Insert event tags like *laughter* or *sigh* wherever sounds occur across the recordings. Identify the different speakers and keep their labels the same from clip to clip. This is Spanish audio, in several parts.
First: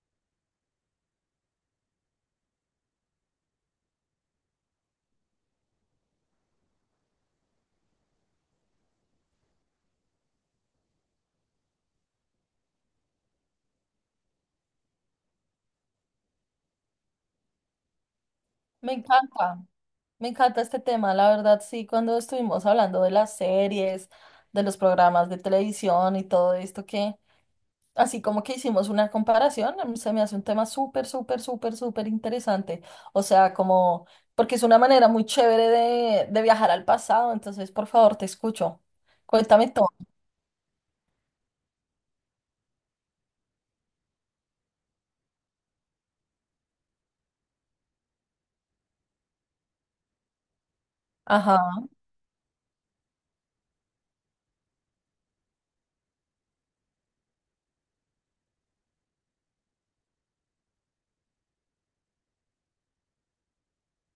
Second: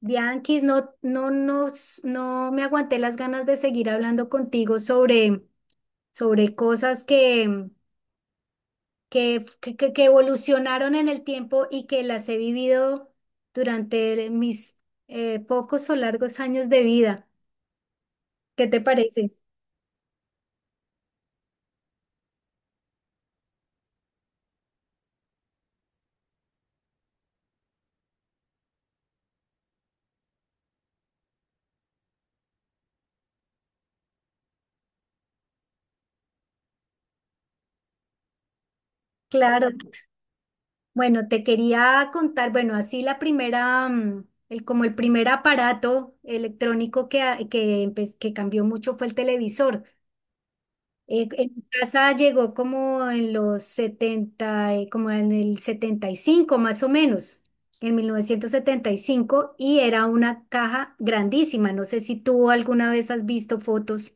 Speaker 1: Bianquis, no, no, no, no me aguanté las ganas de seguir hablando contigo sobre cosas que evolucionaron en el tiempo y que las he vivido durante mis pocos o largos años de vida. ¿Qué te
Speaker 2: Me
Speaker 1: parece?
Speaker 2: encanta, me encanta este tema, la verdad sí, cuando estuvimos hablando de las series, de los programas de televisión y todo esto así como que hicimos una comparación, a mí se me hace un tema súper interesante, o sea, como, porque es una manera muy chévere de viajar al pasado, entonces por favor te escucho, cuéntame
Speaker 1: Claro.
Speaker 2: todo.
Speaker 1: Bueno, te quería contar, bueno, así la primera, como el primer aparato electrónico que, a- que, empe- que cambió mucho fue el televisor. En
Speaker 2: Ajá.
Speaker 1: mi casa llegó como en los 70 como en el 75 más o menos, en 1975 y era una caja grandísima. No sé si tú alguna vez has visto fotos.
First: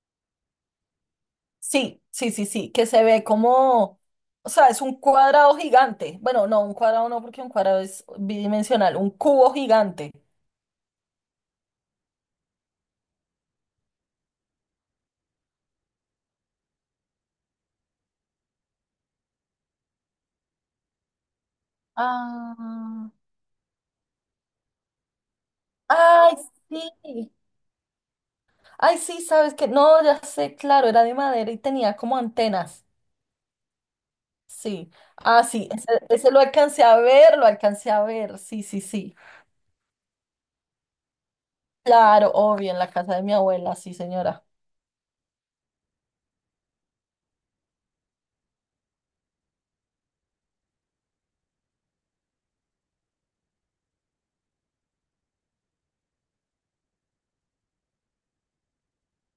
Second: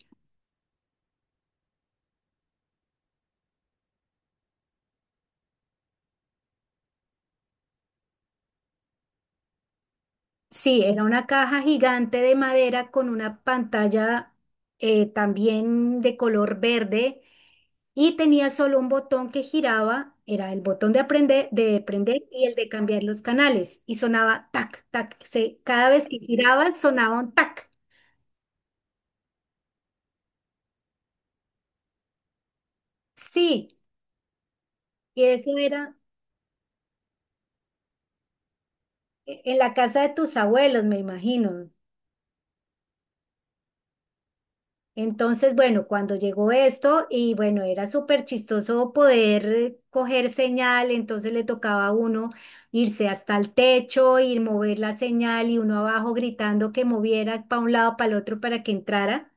Speaker 2: Sí, que se ve como, o sea, es un cuadrado gigante. Bueno, no, un cuadrado no, porque un cuadrado es bidimensional, un cubo gigante.
Speaker 1: Sí, era una caja gigante de madera con una pantalla también de color verde y tenía solo un botón que giraba, era el botón de aprender, de prender y el de cambiar
Speaker 2: Ah,
Speaker 1: los canales y sonaba tac, tac, cada vez que
Speaker 2: ay,
Speaker 1: giraba sonaba
Speaker 2: sí.
Speaker 1: un tac.
Speaker 2: Ay, sí, sabes que, no, ya sé, claro, era de madera y tenía como antenas.
Speaker 1: Sí,
Speaker 2: Sí.
Speaker 1: y
Speaker 2: Ah,
Speaker 1: eso
Speaker 2: sí,
Speaker 1: era
Speaker 2: ese lo alcancé a ver, lo alcancé a ver. Sí.
Speaker 1: en la casa de tus abuelos, me imagino.
Speaker 2: Claro, obvio, en la casa de mi abuela, sí, señora.
Speaker 1: Entonces, bueno, cuando llegó esto y bueno, era súper chistoso poder coger señal, entonces le tocaba a uno irse hasta el techo, ir mover la señal y uno abajo gritando que moviera para un lado, para el otro, para que entrara.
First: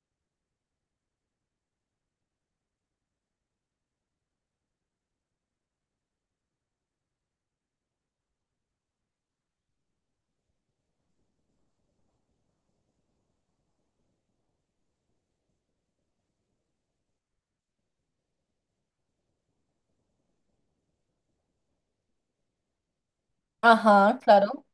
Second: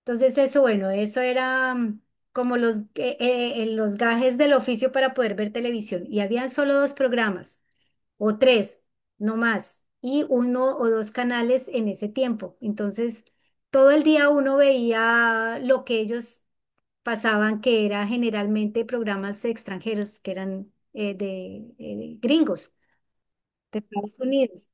Speaker 1: Entonces eso, bueno, eso era como los gajes del oficio para poder ver televisión. Y habían solo dos programas, o tres, no más, y uno o dos canales en ese tiempo. Entonces, todo el día uno veía lo que ellos pasaban, que era generalmente programas extranjeros, que eran de gringos, de
Speaker 2: Ajá,
Speaker 1: Estados
Speaker 2: claro.
Speaker 1: Unidos.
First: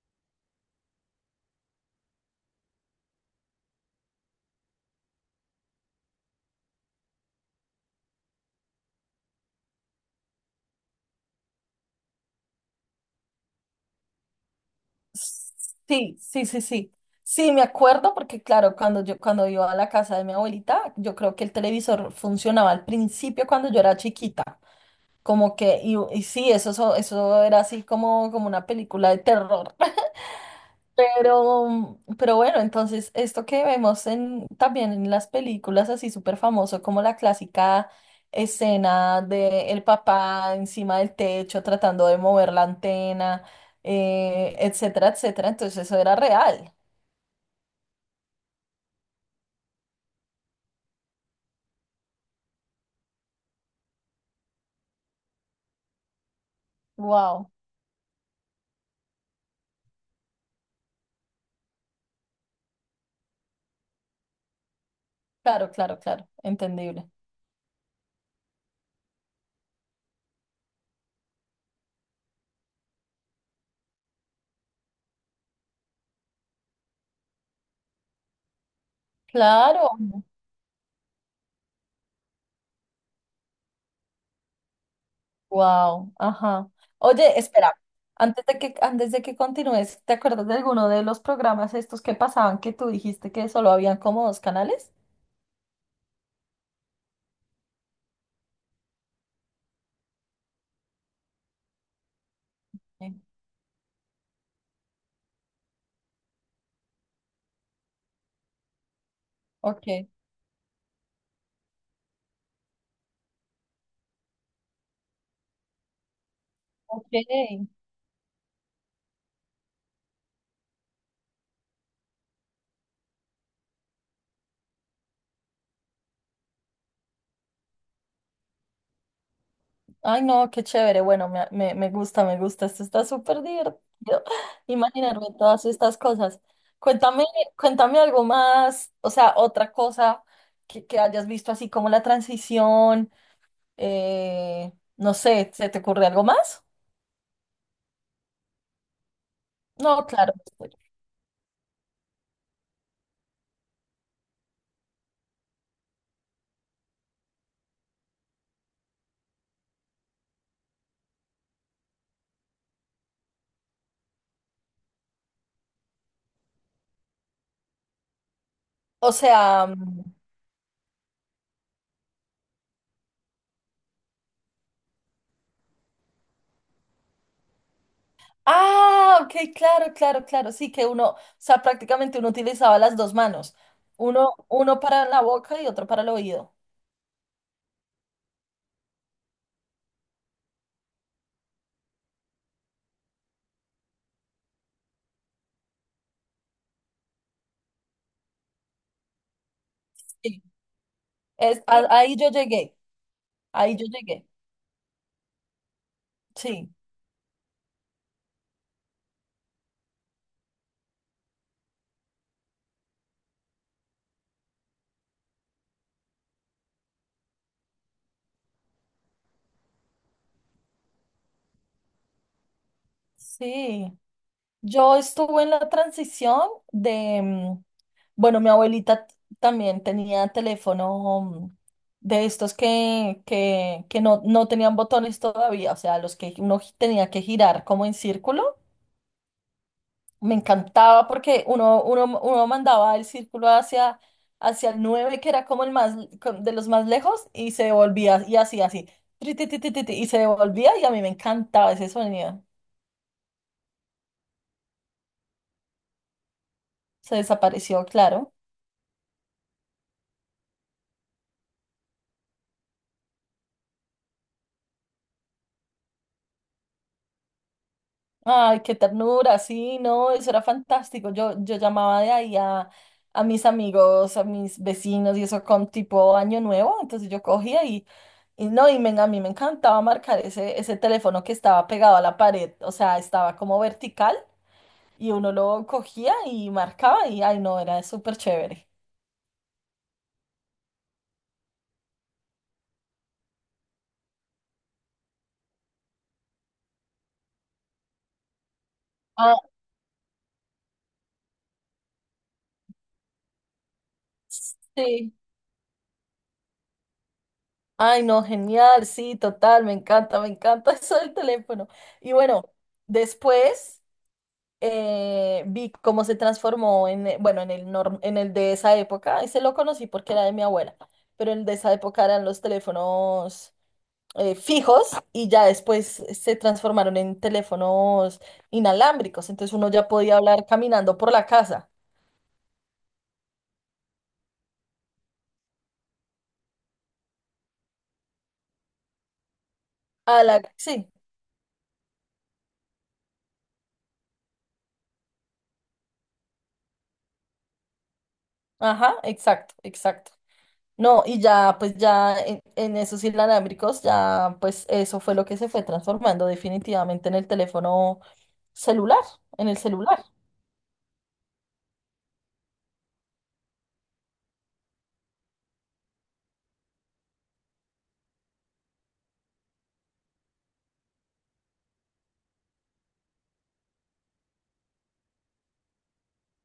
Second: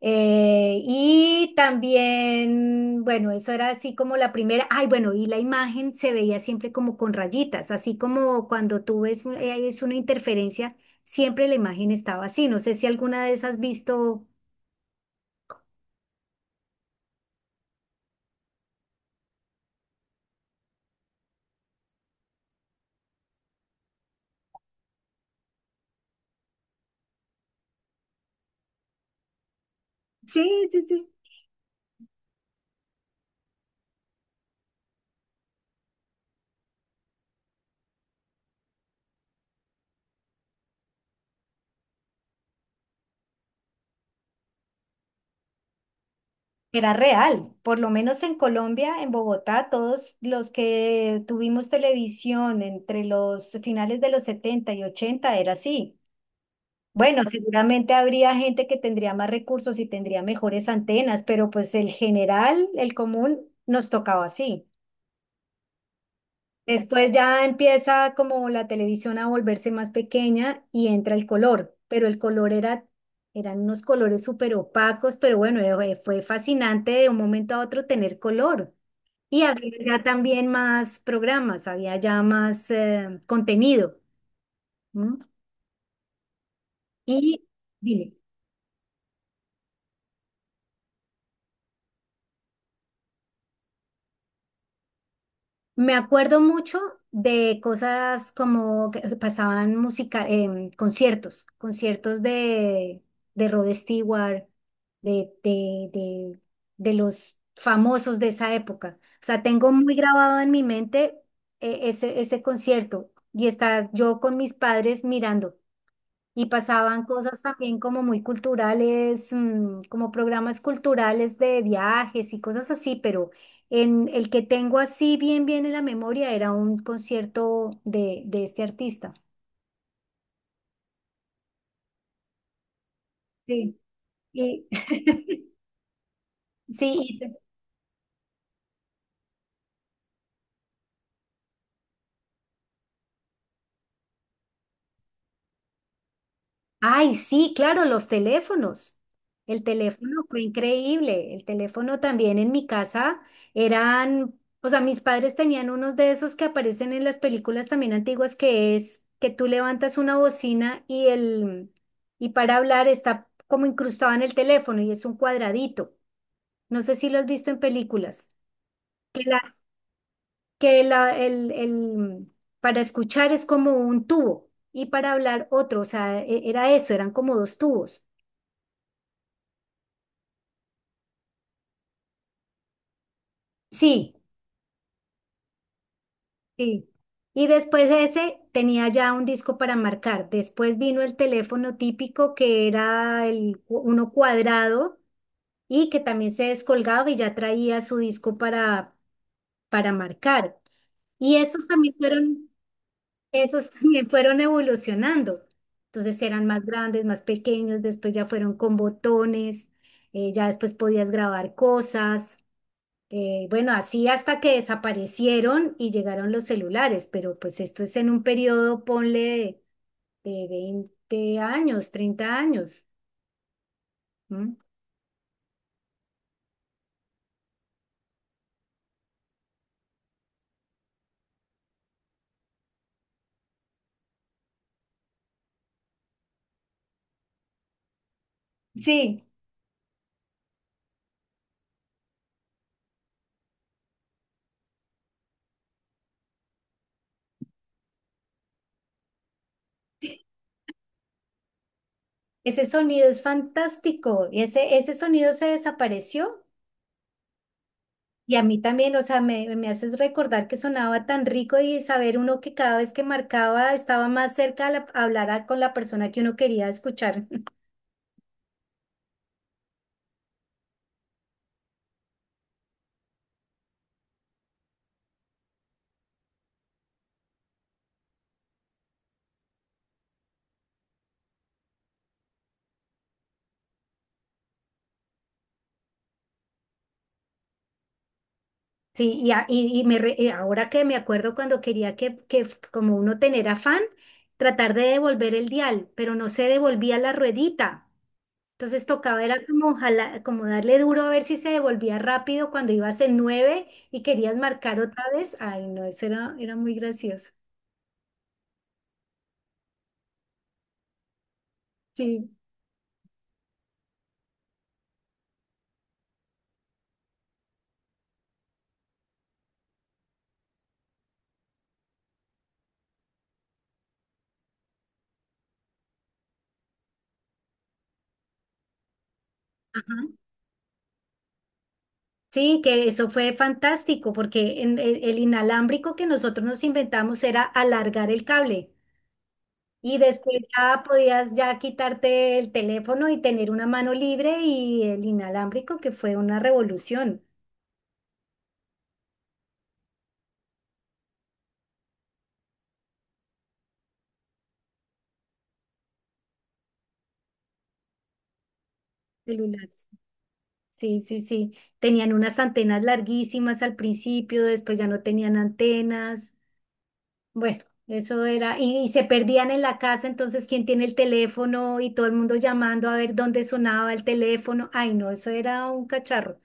Speaker 1: Y también, bueno, eso era así como la primera, ay, bueno, y la imagen se veía siempre como con rayitas, así como cuando tú ves es una interferencia, siempre la imagen estaba así. No sé si alguna vez has visto.
Speaker 2: Sí. Sí, me acuerdo porque claro, cuando iba a la casa de mi abuelita, yo creo que el televisor funcionaba al principio cuando yo era chiquita, como sí, eso era así como una película de terror.
Speaker 1: Sí, sí, sí.
Speaker 2: Pero bueno, entonces esto que vemos en, también en las películas así súper famoso, como la clásica escena de el papá encima del techo tratando de mover la antena, etcétera, etcétera. Entonces eso era real.
Speaker 1: Era real, por lo menos en Colombia, en Bogotá, todos los que tuvimos televisión entre los finales de los 70 y 80 era así. Bueno,
Speaker 2: Wow.
Speaker 1: seguramente habría gente que tendría más recursos y tendría mejores antenas, pero pues el general, el común, nos tocaba así.
Speaker 2: Claro. Entendible.
Speaker 1: Después ya empieza como la televisión a volverse más pequeña y entra el color, pero el color era, eran unos colores súper opacos, pero bueno, fue fascinante de un momento a otro tener color. Y había
Speaker 2: Claro.
Speaker 1: ya también más programas, había ya más contenido. ¿M?
Speaker 2: Wow. Ajá. Oye,
Speaker 1: Y
Speaker 2: espera.
Speaker 1: dime.
Speaker 2: Antes de que continúes, ¿te acuerdas de alguno de los programas estos que pasaban que tú dijiste que solo habían como dos canales?
Speaker 1: Me acuerdo mucho de cosas como que pasaban música, conciertos de Rod Stewart, de, de, de, de los famosos de esa época. O sea, tengo muy
Speaker 2: Ok,
Speaker 1: grabado en mi mente, ese concierto y estar yo con mis padres mirando. Y pasaban
Speaker 2: ok.
Speaker 1: cosas también como muy culturales, como programas culturales de viajes y cosas así, pero en el que tengo así bien, bien en la memoria era un concierto de este artista.
Speaker 2: Ay, no, qué chévere. Bueno, me gusta, me gusta. Esto está súper
Speaker 1: Sí.
Speaker 2: divertido. *laughs*
Speaker 1: Y
Speaker 2: Imaginarme todas estas cosas.
Speaker 1: sí.
Speaker 2: Cuéntame, cuéntame algo más, o sea, otra cosa que hayas visto así como la transición. eh, no sé, ¿se te ocurre algo más?
Speaker 1: Ay, sí, claro, los teléfonos. El
Speaker 2: No,
Speaker 1: teléfono
Speaker 2: claro.
Speaker 1: fue increíble. El teléfono también en mi casa eran, o sea, mis padres tenían unos de esos que aparecen en las películas también antiguas, que es que tú levantas una bocina y para hablar está como incrustado en el teléfono y es un cuadradito. No sé si lo has visto en películas.
Speaker 2: O
Speaker 1: Que la,
Speaker 2: sea,
Speaker 1: el para escuchar es como un tubo y para hablar otro, o sea, era eso, eran como dos tubos.
Speaker 2: ah, ok, claro. Sí, que uno, o sea, prácticamente uno utilizaba las dos manos.
Speaker 1: Sí.
Speaker 2: Uno, para la boca y otro para el oído.
Speaker 1: Sí. Y después ese tenía ya un disco para marcar. Después vino el teléfono típico que era el uno cuadrado y que también se descolgaba y ya traía su disco para
Speaker 2: Sí.
Speaker 1: marcar. Y
Speaker 2: Es,
Speaker 1: esos también
Speaker 2: ahí yo
Speaker 1: fueron,
Speaker 2: llegué,
Speaker 1: esos *laughs*
Speaker 2: ahí yo
Speaker 1: también
Speaker 2: llegué.
Speaker 1: fueron evolucionando. Entonces eran más
Speaker 2: Sí,
Speaker 1: grandes, más pequeños, después ya fueron con botones, ya después podías grabar cosas. Bueno, así hasta que desaparecieron y llegaron los celulares, pero pues esto es en un periodo, ponle, de 20 años, 30 años.
Speaker 2: sí.
Speaker 1: ¿M?
Speaker 2: Yo estuve en la transición de, mm, bueno, mi abuelita t- también tenía teléfono, de estos que no tenían botones todavía, o sea, los que uno gi- tenía que girar como en círculo.
Speaker 1: Sí,
Speaker 2: Me encantaba porque uno mandaba el círculo hacia el 9 que era como el más con- de los más lejos, y se devolvía, y así, así, tri, ti, ti, ti, ti, ti, y se devolvía, y a mí me encantaba ese sonido.
Speaker 1: ese sonido es fantástico. Y ese sonido se desapareció
Speaker 2: Se desapareció, claro.
Speaker 1: y a mí también, o sea, me haces recordar que sonaba tan rico y saber uno que cada vez que marcaba estaba más cerca a hablar con la persona que uno quería escuchar.
Speaker 2: Ay, qué ternura, sí, no, eso era fantástico. Yo llamaba de ahí a mis amigos, a mis vecinos, y eso con tipo año nuevo, entonces yo cogía y no, a mí me encantaba marcar ese teléfono que estaba pegado a la pared, o sea, estaba como vertical. Y uno lo cogía y marcaba y, ay, no, era súper chévere.
Speaker 1: Sí, y ahora que me acuerdo cuando quería que, como uno tener afán, tratar de devolver el dial, pero no se devolvía la ruedita. Entonces tocaba era
Speaker 2: Ah,
Speaker 1: como, como darle duro a ver si se devolvía rápido cuando ibas en nueve y querías marcar otra
Speaker 2: sí.
Speaker 1: vez. Ay, no, eso era, era muy gracioso.
Speaker 2: Ay, no, genial, sí, total, me encanta *laughs* eso del teléfono. Y
Speaker 1: Sí.
Speaker 2: bueno, después vi cómo se transformó en, bueno, en el norm- en el de esa época, ese lo conocí porque era de mi abuela, pero el de esa época eran los teléfonos fijos y ya después se transformaron en teléfonos inalámbricos, entonces uno ya
Speaker 1: Ajá.
Speaker 2: podía hablar caminando por la casa.
Speaker 1: Sí, que eso fue fantástico porque el inalámbrico que nosotros nos inventamos era alargar el cable. Y
Speaker 2: A
Speaker 1: después
Speaker 2: la, sí.
Speaker 1: ya podías ya quitarte el teléfono y tener una mano libre y el inalámbrico, que fue una revolución
Speaker 2: Ajá, exacto, exacto. No, y ya, pues ya en esos inalámbricos, ya, pues eso fue lo que se fue transformando definitivamente en el teléfono celular, en el
Speaker 1: celular.
Speaker 2: celular,
Speaker 1: Sí, sí, sí. Tenían unas antenas larguísimas al principio, después ya no tenían antenas. Bueno, eso era. Y se perdían en la casa, entonces, ¿quién tiene el teléfono? Y todo el mundo llamando a ver dónde sonaba el teléfono. Ay, no, eso era un cacharro.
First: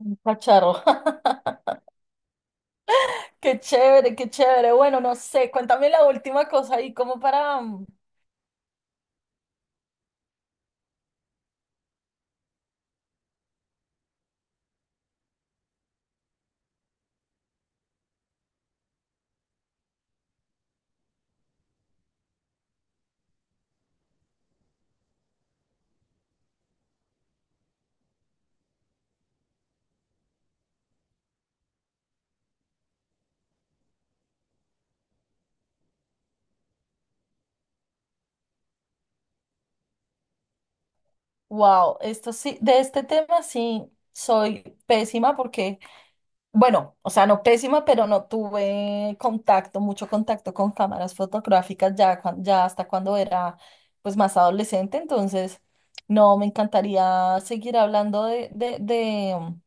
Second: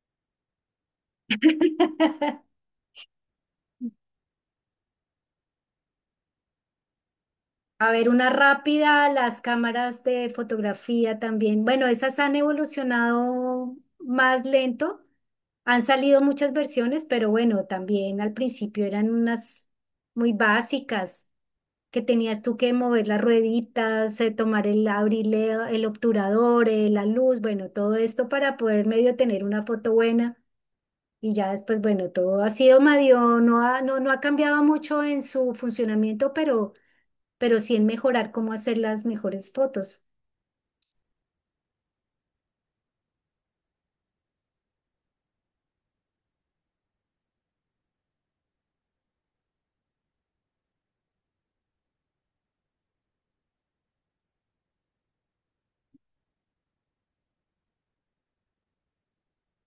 Speaker 2: un cacharro. *laughs*
Speaker 1: *laughs*
Speaker 2: Qué chévere, qué chévere. Bueno, no sé, cuéntame la última cosa ahí, como para,
Speaker 1: A ver, una rápida, las cámaras de fotografía también. Bueno, esas han evolucionado más lento. Han salido muchas versiones, pero bueno, también al principio eran unas muy básicas, que tenías tú que mover las rueditas, tomar abrirle el obturador, la luz, bueno, todo esto para poder medio tener una foto buena. Y ya después, bueno, todo ha sido medio, no ha cambiado mucho en su funcionamiento, pero sí en mejorar cómo hacer las mejores fotos.
Speaker 2: wow, esto sí, de este tema sí soy pésima porque bueno, o sea, no pésima, pero no tuve contacto, mucho contacto con cámaras fotográficas ya, cuan- ya hasta cuando era pues más adolescente, entonces no me encantaría seguir hablando de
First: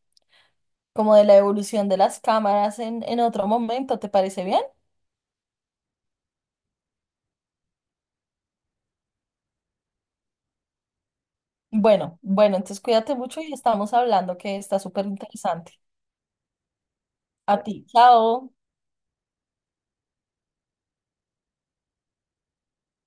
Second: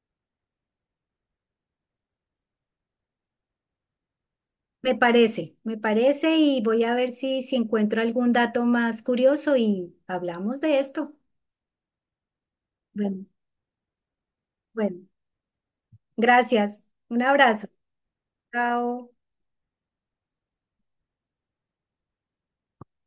Speaker 2: como de la evolución de las cámaras en otro momento, ¿te parece bien?
Speaker 1: Me parece y voy a ver si encuentro algún dato más curioso y hablamos de esto.
Speaker 2: Bueno, bueno, entonces cuídate
Speaker 1: Bueno,
Speaker 2: mucho y estamos hablando que está súper
Speaker 1: bueno,
Speaker 2: interesante.
Speaker 1: gracias. Un
Speaker 2: A
Speaker 1: abrazo.
Speaker 2: ti, chao.
Speaker 1: Chao.